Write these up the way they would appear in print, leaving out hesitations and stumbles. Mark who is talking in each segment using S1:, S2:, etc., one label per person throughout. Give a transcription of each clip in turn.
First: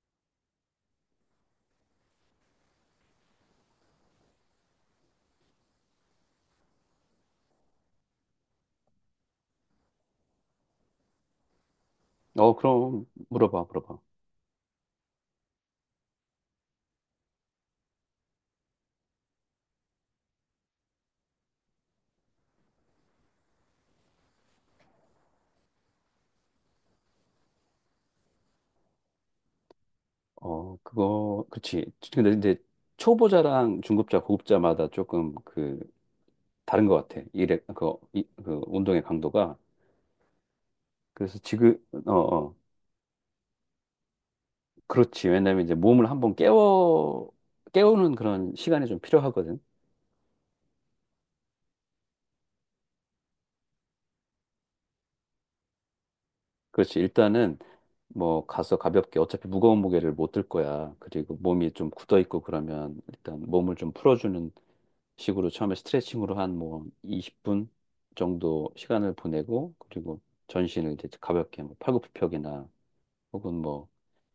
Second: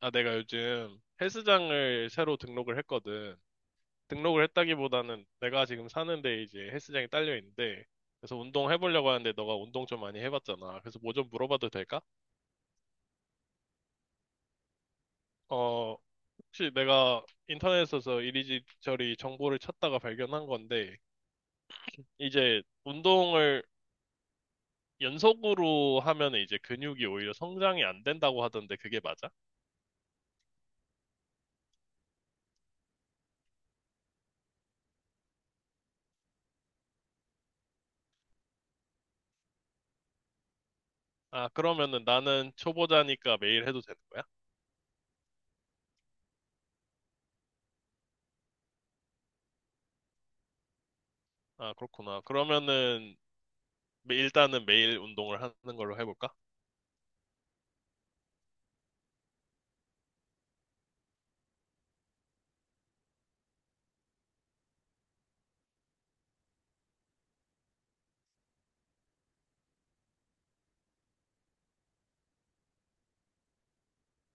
S1: 아, 내가 요즘 헬스장을 새로 등록을 했거든. 등록을 했다기보다는 내가 지금 사는데 이제 헬스장이 딸려 있는데, 그래서 운동 해보려고 하는데 너가 운동 좀 많이 해봤잖아. 그래서 뭐 좀 물어봐도 될까?
S2: 그럼 물어봐, 물어봐.
S1: 어, 혹시 내가 인터넷에서 이리저리 정보를 찾다가 발견한 건데, 이제 운동을 연속으로 하면 이제 근육이 오히려 성장이 안 된다고 하던데 그게 맞아?
S2: 그거, 그치. 근데 이제 초보자랑 중급자, 고급자마다 조금 그 다른 것 같아. 일에 그 운동의 강도가. 그래서
S1: 아,
S2: 지금,
S1: 그러면은
S2: 어,
S1: 나는
S2: 어,
S1: 초보자니까 매일 해도 되는 거야?
S2: 그렇지. 왜냐면 이제 몸을 한번 깨워 깨우는 그런 시간이 좀 필요하거든.
S1: 아, 그렇구나. 그러면은 일단은 매일 운동을 하는 걸로 해볼까?
S2: 그렇지. 일단은 뭐 가서 가볍게 어차피 무거운 무게를 못 들 거야. 그리고 몸이 좀 굳어 있고 그러면 일단 몸을 좀 풀어주는 식으로 처음에 스트레칭으로 한 뭐 20분 정도 시간을 보내고 그리고 전신을 이제 가볍게 뭐 팔굽혀펴기나 혹은 뭐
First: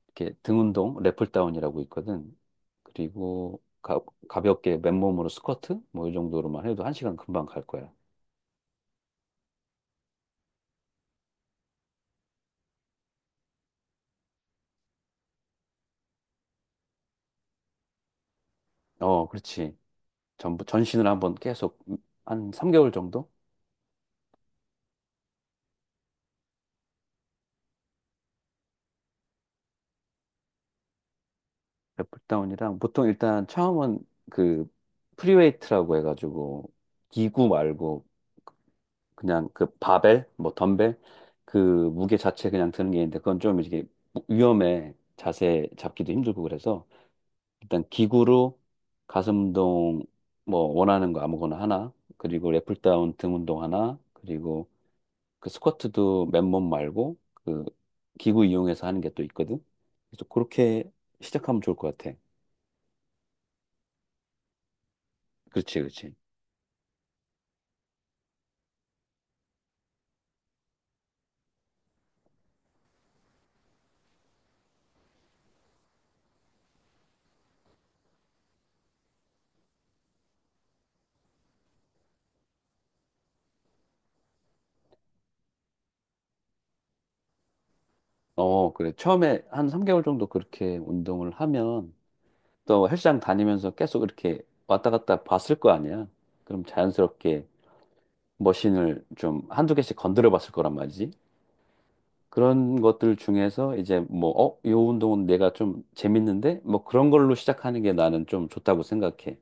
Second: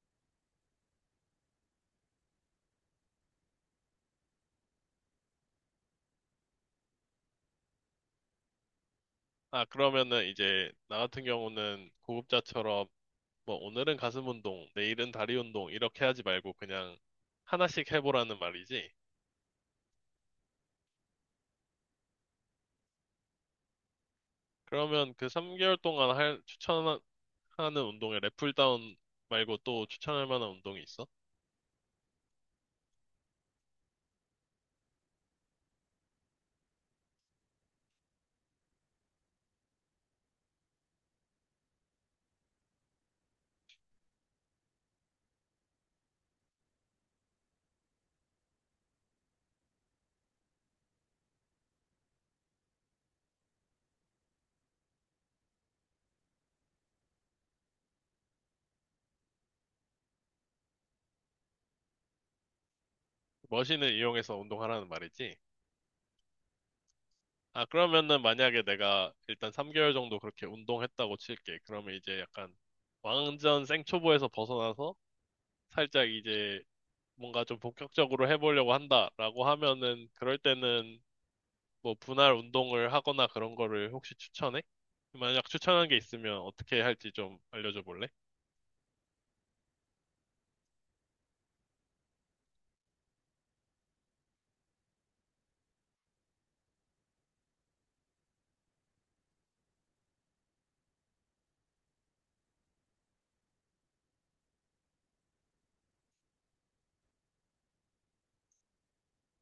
S2: 이렇게 등 운동 랩풀다운이라고 있거든. 그리고 가볍게 맨몸으로 스쿼트 뭐 이 정도로만 해도 한 시간 금방 갈 거야.
S1: 아, 그러면은 이제 나 같은 경우는 고급자처럼 뭐 오늘은 가슴 운동, 내일은 다리 운동 이렇게 하지 말고 그냥 하나씩 해보라는 말이지.
S2: 어, 그렇지. 전부 전신을 한번 계속 한 3개월 정도?
S1: 그러면 그 3개월 동안 할, 추천하는 운동에 랩풀다운 말고 또 추천할 만한 운동이 있어?
S2: 플다운이랑 보통 일단 처음은 그 프리웨이트라고 해가지고 기구 말고 그냥 그 바벨 뭐 덤벨 그 무게 자체 그냥 드는 게 있는데 그건 좀 이게 위험해. 자세 잡기도 힘들고 그래서 일단 기구로 가슴 운동 뭐 원하는 거 아무거나 하나 그리고 랩다운 등 운동 하나 그리고 그 스쿼트도 맨몸 말고 그 기구 이용해서 하는 게 또 있거든. 그래서 그렇게 시작하면 좋을 것 같아.
S1: 머신을 이용해서 운동하라는 말이지.
S2: 그렇지, 그렇지.
S1: 아, 그러면은 만약에 내가 일단 3개월 정도 그렇게 운동했다고 칠게. 그러면 이제 약간 완전 생초보에서 벗어나서 살짝 이제 뭔가 좀 본격적으로 해보려고 한다라고 하면은 그럴 때는 뭐 분할 운동을 하거나 그런 거를 혹시 추천해? 만약 추천한 게 있으면 어떻게 할지 좀 알려줘 볼래?
S2: 어, 그래. 처음에 한 3개월 정도 그렇게 운동을 하면 또 헬스장 다니면서 계속 이렇게 왔다 갔다 봤을 거 아니야. 그럼 자연스럽게 머신을 좀 한두 개씩 건드려 봤을 거란 말이지. 그런 것들 중에서 이제 뭐, 어, 요 운동은 내가 좀 재밌는데? 뭐 그런 걸로 시작하는 게 나는 좀 좋다고 생각해.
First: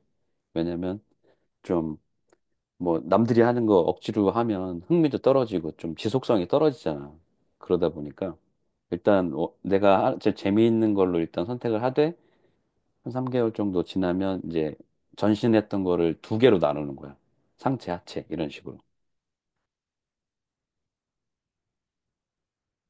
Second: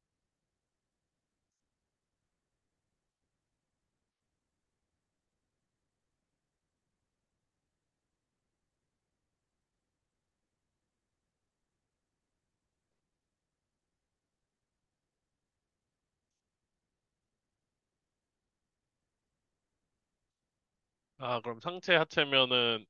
S2: 왜냐면 좀 뭐 남들이 하는 거 억지로 하면 흥미도 떨어지고 좀 지속성이 떨어지잖아. 그러다 보니까 일단 내가 하- 제 재미있는 걸로 일단 선택을 하되 한 3개월 정도 지나면 이제 전신했던 거를 두 개로 나누는 거야. 상체, 하체 이런 식으로.
S1: 아, 그럼 상체 하체면은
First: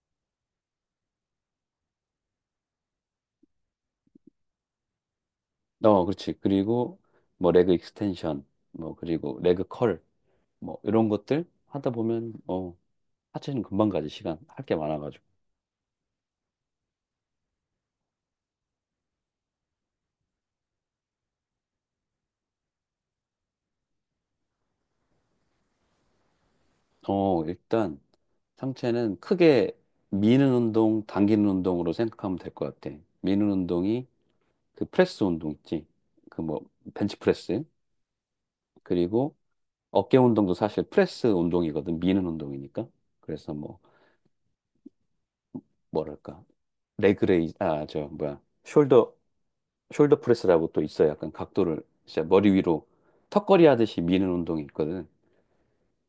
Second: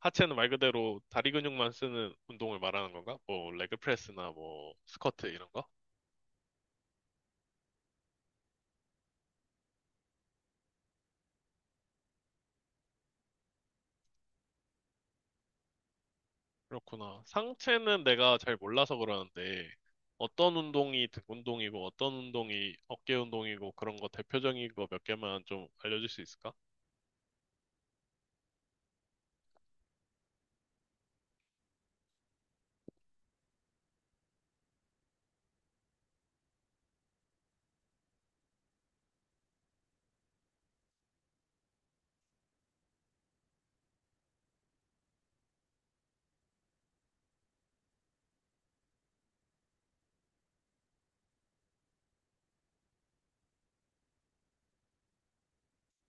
S1: 하체는 말 그대로 다리 근육만 쓰는 운동을 말하는 건가? 뭐 레그 프레스나 뭐 스쿼트 이런 거?
S2: 어, 그렇지. 그리고 뭐 레그 익스텐션, 뭐 그리고 레그 컬, 뭐 이런 것들 하다 보면 어 하체는 금방 가지. 시간 할 게 많아가지고.
S1: 그렇구나. 상체는 내가 잘 몰라서 그러는데 어떤 운동이 등 운동이고 어떤 운동이 어깨 운동이고 그런 거 대표적인 거 몇 개만 좀 알려줄 수 있을까?
S2: 어 일단 상체는 크게 미는 운동, 당기는 운동으로 생각하면 될 것 같아. 미는 운동이 그 프레스 운동 있지. 그 뭐, 벤치프레스. 그리고 어깨 운동도 사실 프레스 운동이거든. 미는 운동이니까. 그래서 뭐, 뭐랄까. 레그레이, 아, 저, 뭐야. 숄더, 숄더 프레스라고 또 있어. 약간 각도를 진짜 머리 위로 턱걸이 하듯이 미는 운동이 있거든.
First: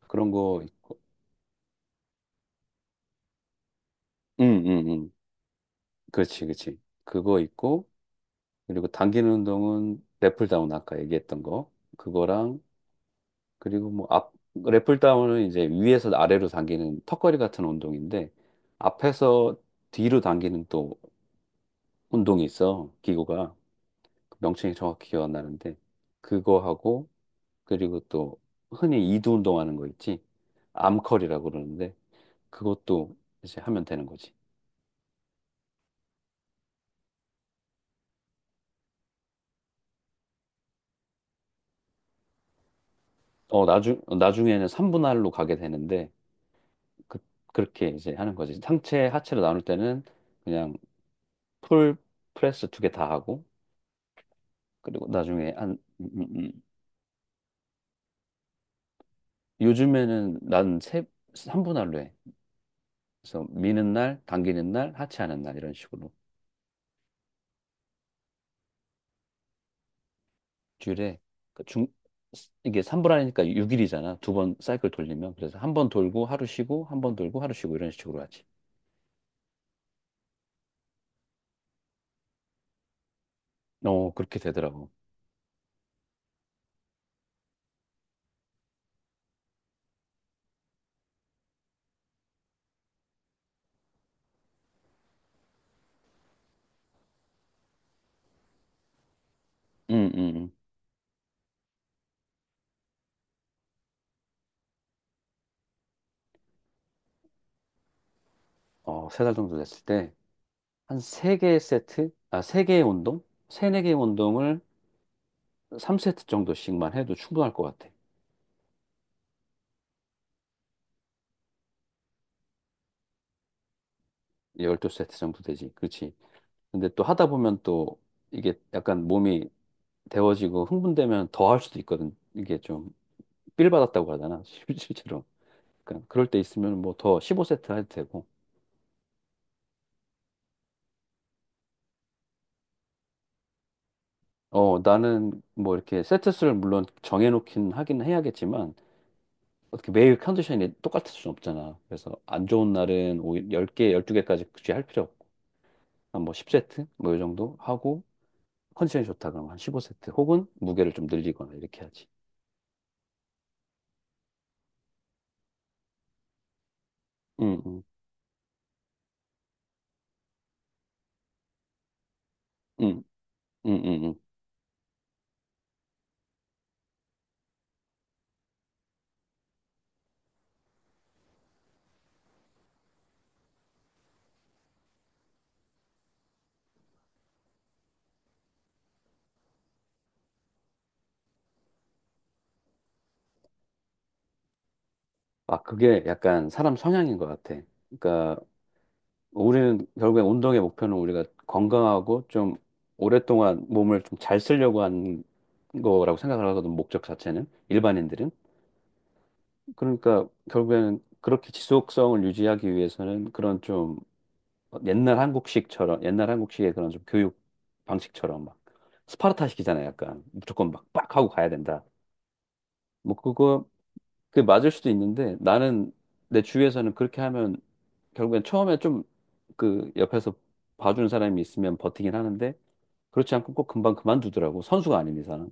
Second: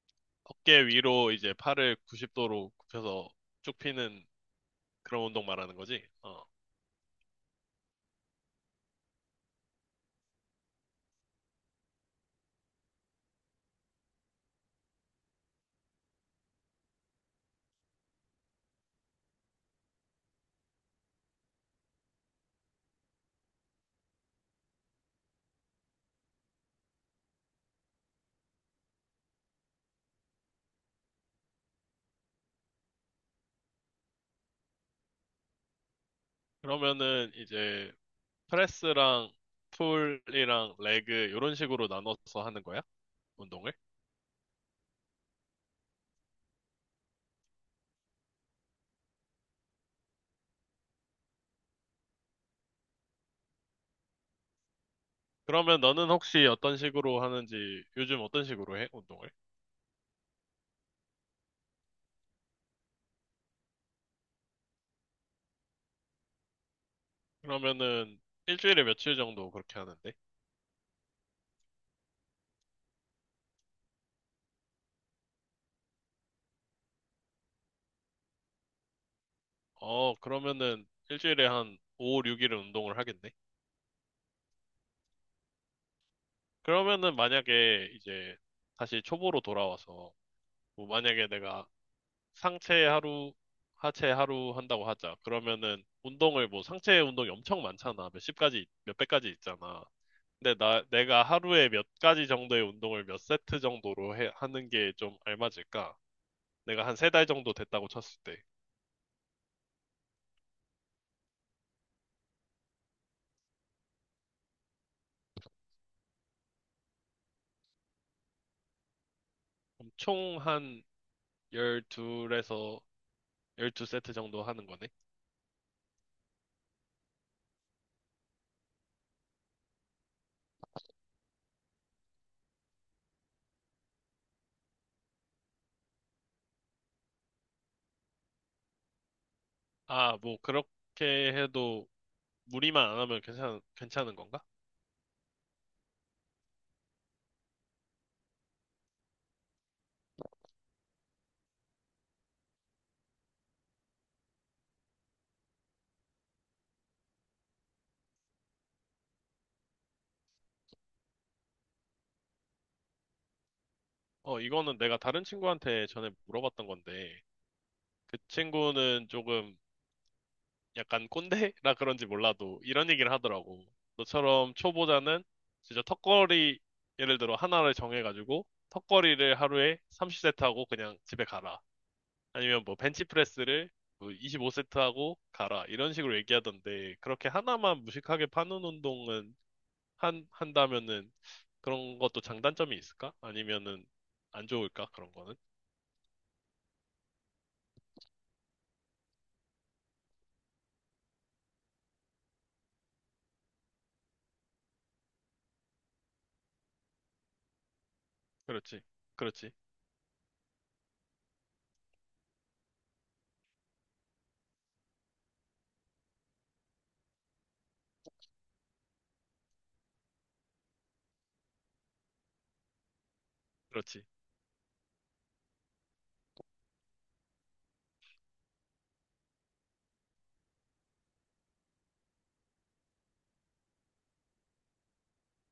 S2: 그런 거
S1: 어깨
S2: 있고.
S1: 위로 이제 팔을 90도로 굽혀서 쭉 피는
S2: 응, 응, 응.
S1: 그런 운동 말하는 거지.
S2: 그렇지,
S1: 어.
S2: 그렇지. 그거 있고. 그리고 당기는 운동은 랫풀다운 아까 얘기했던 거 그거랑 그리고 뭐 앞 랫풀다운은 이제 위에서 아래로 당기는 턱걸이 같은 운동인데 앞에서 뒤로 당기는 또 운동이 있어. 기구가 명칭이 정확히 기억 안 나는데 그거 하고 그리고 또 흔히 이두 운동하는 거 있지. 암컬이라고 그러는데 그것도 이제 하면 되는 거지.
S1: 그러면은 이제 프레스랑 풀이랑 레그 이런 식으로 나눠서 하는 거야? 운동을?
S2: 나중에는 삼분할로 가게 되는데 그, 그렇게 이제 하는 거지. 상체 하체로 나눌 때는 그냥 풀 프레스 두 개 다 하고 그리고 나중에 한
S1: 그러면
S2: 음,
S1: 너는
S2: 음,
S1: 혹시
S2: 음.
S1: 어떤 식으로 하는지 요즘 어떤 식으로 해? 운동을?
S2: 요즘에는 난세 3분할로 해. 그래서 미는 날, 당기는 날, 하체하는 날 이런 식으로.
S1: 그러면은 일주일에 며칠 정도 그렇게 하는데?
S2: 주일에 그 중, 이게 3분할이니까 6일이잖아. 두 번 사이클 돌리면 그래서 한 번 돌고 하루 쉬고 한 번 돌고 하루 쉬고 이런 식으로 하지.
S1: 어, 그러면은 일주일에 한 5, 6일은 운동을 하겠네?
S2: 어 그렇게 되더라고.
S1: 그러면은 만약에 이제 다시 초보로 돌아와서 뭐 만약에 내가 상체 하루, 하체 하루 한다고 하자. 그러면은 운동을 뭐 상체 운동이 엄청 많잖아. 몇십 가지, 몇백 가지 있잖아.
S2: 음, 음, 음.
S1: 근데 내가 하루에 몇 가지 정도의 운동을 몇 세트 정도로 하는 게 좀 알맞을까? 내가 한 세 달 정도 됐다고 쳤을 때.
S2: 어, 세 달 정도 됐을 때 한 세 개의 세트, 아, 세 개의 운동, 세네 개의 운동을 3세트 정도씩만 해도 충분할 것 같아.
S1: 그럼 총한 12에서 12세트 정도 하는 거네?
S2: 12세트 정도 되지. 그렇지. 근데 또 하다 보면 또 이게 약간 몸이 데워지고 흥분되면 더 할 수도 있거든. 이게 좀 삘 받았다고 하잖아. 실제로. 그러니까 그럴 때 있으면 뭐 더 15세트 해도 되고.
S1: 아, 뭐 그렇게 해도 무리만 안 하면 괜찮은 건가?
S2: 어, 나는 뭐 이렇게 세트 수를 물론 정해놓긴 하긴 해야겠지만 어떻게 매일 컨디션이 똑같을 수는 없잖아. 그래서 안 좋은 날은 오히 10개, 12개까지 굳이 할 필요 없고 한 뭐 10세트 뭐 이 정도 하고 컨디션이 좋다 그러면 한 15세트 혹은 무게를 좀 늘리거나 이렇게 하지.
S1: 어, 이거는 내가 다른 친구한테 전에 물어봤던 건데,
S2: 응, 응,
S1: 그 친구는 조금 약간 꼰대라 그런지 몰라도 이런
S2: 응,
S1: 얘기를 하더라고.
S2: 응, 응, 응.
S1: 너처럼 초보자는 진짜 턱걸이 예를 들어 하나를 정해가지고 턱걸이를 하루에 30세트 하고 그냥 집에 가라. 아니면 뭐 벤치프레스를 25세트 하고 가라. 이런 식으로 얘기하던데 그렇게 하나만 무식하게 파는 운동은 한다면은 그런 것도 장단점이 있을까? 아니면은 안 좋을까? 그런 거는?
S2: 아, 그게 약간 사람 성향인 것 같아. 그러니까 우리는 결국에 운동의 목표는 우리가 건강하고 좀 오랫동안 몸을 좀 잘 쓰려고 하는 거라고 생각을 하거든, 목적 자체는. 일반인들은.
S1: 그렇지. 그렇지.
S2: 그러니까 결국에는 그렇게 지속성을 유지하기 위해서는 그런 좀 옛날 한국식처럼, 옛날 한국식의 그런 좀 교육 방식처럼 막 스파르타식이잖아요, 약간. 무조건 막 빡 하고 가야 된다. 뭐 그거
S1: 그렇지.
S2: 그게 맞을 수도 있는데 나는 내 주위에서는 그렇게 하면 결국엔 처음에 좀 그 옆에서 봐주는 사람이 있으면 버티긴 하는데 그렇지 않고 꼭 금방 그만두더라고. 선수가 아닌 이상은.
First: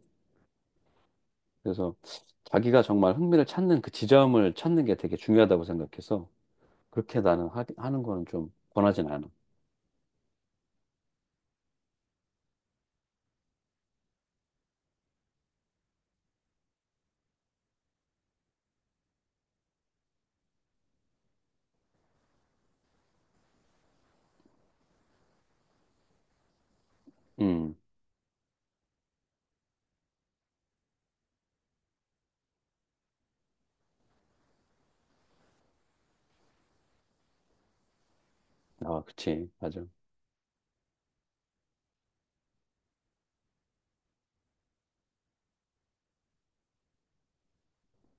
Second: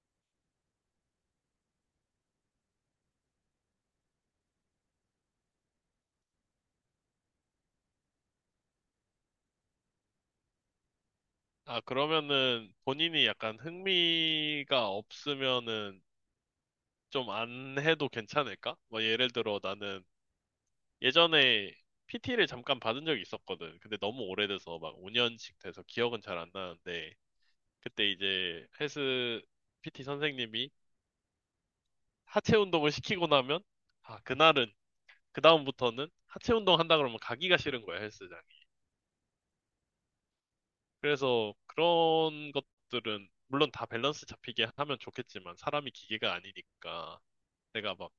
S2: 그래서 자기가 정말 흥미를 찾는 그 지점을 찾는 게 되게 중요하다고 생각해서 그렇게 나는 하는 거는 좀 권하진 않아.
S1: 아, 그러면은 본인이 약간 흥미가 없으면은 좀 안 해도 괜찮을까? 뭐 예를 들어 나는 예전에 PT를 잠깐 받은 적이 있었거든. 근데 너무 오래돼서 막 5년씩 돼서 기억은 잘 안 나는데
S2: 음.
S1: 그때 이제 헬스 PT 선생님이 하체 운동을 시키고 나면 아, 그날은 그다음부터는 하체 운동 한다 그러면 가기가 싫은 거야, 헬스장.
S2: 아, 그치. 맞아.
S1: 그래서 그런 것들은 물론 다 밸런스 잡히게 하면 좋겠지만 사람이 기계가 아니니까 내가 막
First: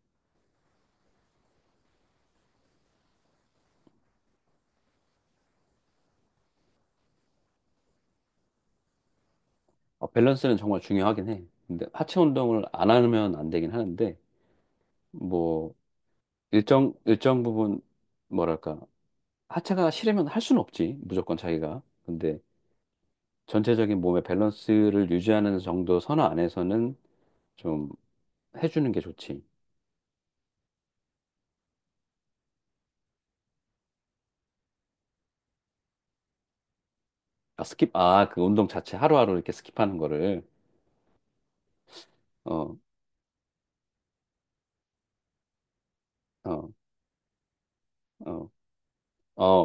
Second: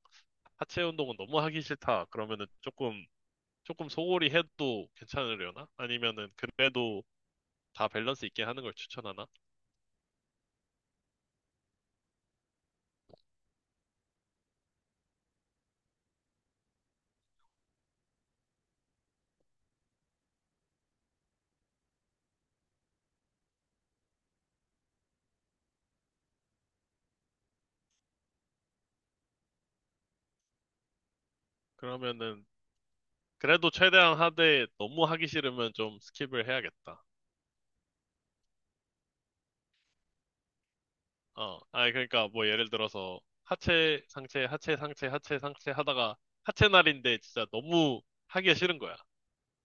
S1: 하체 운동은 너무 하기 싫다 그러면은 조금 소홀히 해도 괜찮으려나? 아니면은 그래도 다 밸런스 있게 하는 걸 추천하나?
S2: 어, 밸런스는 정말 중요하긴 해. 근데 하체 운동을 안 하면 안 되긴 하는데 뭐 일정 부분 뭐랄까 하체가 싫으면 할 수는 없지. 무조건 자기가. 근데 전체적인 몸의 밸런스를 유지하는 정도 선호 안에서는 좀 해주는 게 좋지.
S1: 그러면은 그래도 최대한 하되 너무 하기 싫으면 좀 스킵을 해야겠다.
S2: 아, 스킵. 아, 그 운동 자체 하루하루 이렇게 스킵하는 거를.
S1: 어, 아니 그러니까 뭐 예를
S2: 어,
S1: 들어서 하체 상체 하체 상체 하체 상체 하다가 하체
S2: 어,
S1: 날인데 진짜 너무
S2: 어,
S1: 하기가
S2: 어,
S1: 싫은 거야.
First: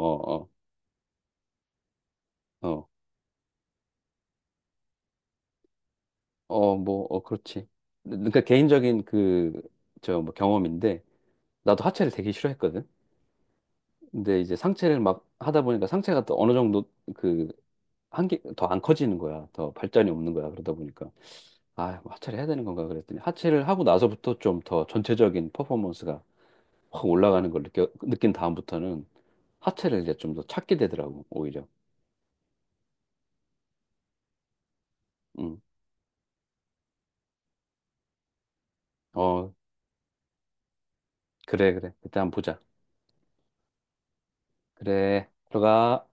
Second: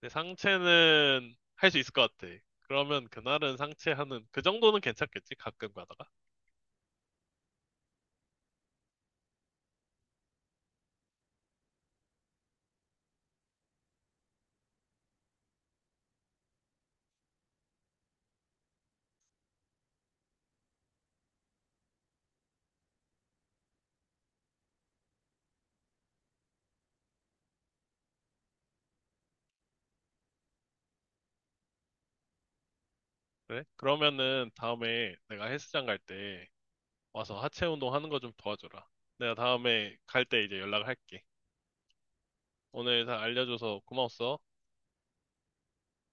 S1: 근데
S2: 어,
S1: 상체는 할 수 있을 것 같아.
S2: 어,
S1: 그러면 그날은 상체 하는, 그 정도는 괜찮겠지? 가끔 가다가.
S2: 어, 뭐, 어, 그렇지. 그러니까 개인적인 그, 저, 뭐 경험인데, 나도 하체를 되게 싫어했거든. 근데 이제 상체를 막 하다 보니까 상체가 또 어느 정도 그, 한계, 더 안 커지는 거야. 더 발전이 없는 거야. 그러다 보니까. 아, 하체를 해야 되는 건가 그랬더니 하체를 하고 나서부터 좀 더 전체적인 퍼포먼스가 확 올라가는 걸 느낀 다음부터는 하체를 이제 좀 더 찾게 되더라고, 오히려.
S1: 그래? 그러면은 다음에 내가
S2: 음.
S1: 헬스장 갈 때 와서 하체 운동 하는 거 좀 도와줘라. 내가
S2: 어,
S1: 다음에 갈 때 이제 연락을 할게.
S2: 그래, 그래. 그때 한번 보자.
S1: 오늘 다 알려줘서 고마웠어.
S2: 그래, 들어가.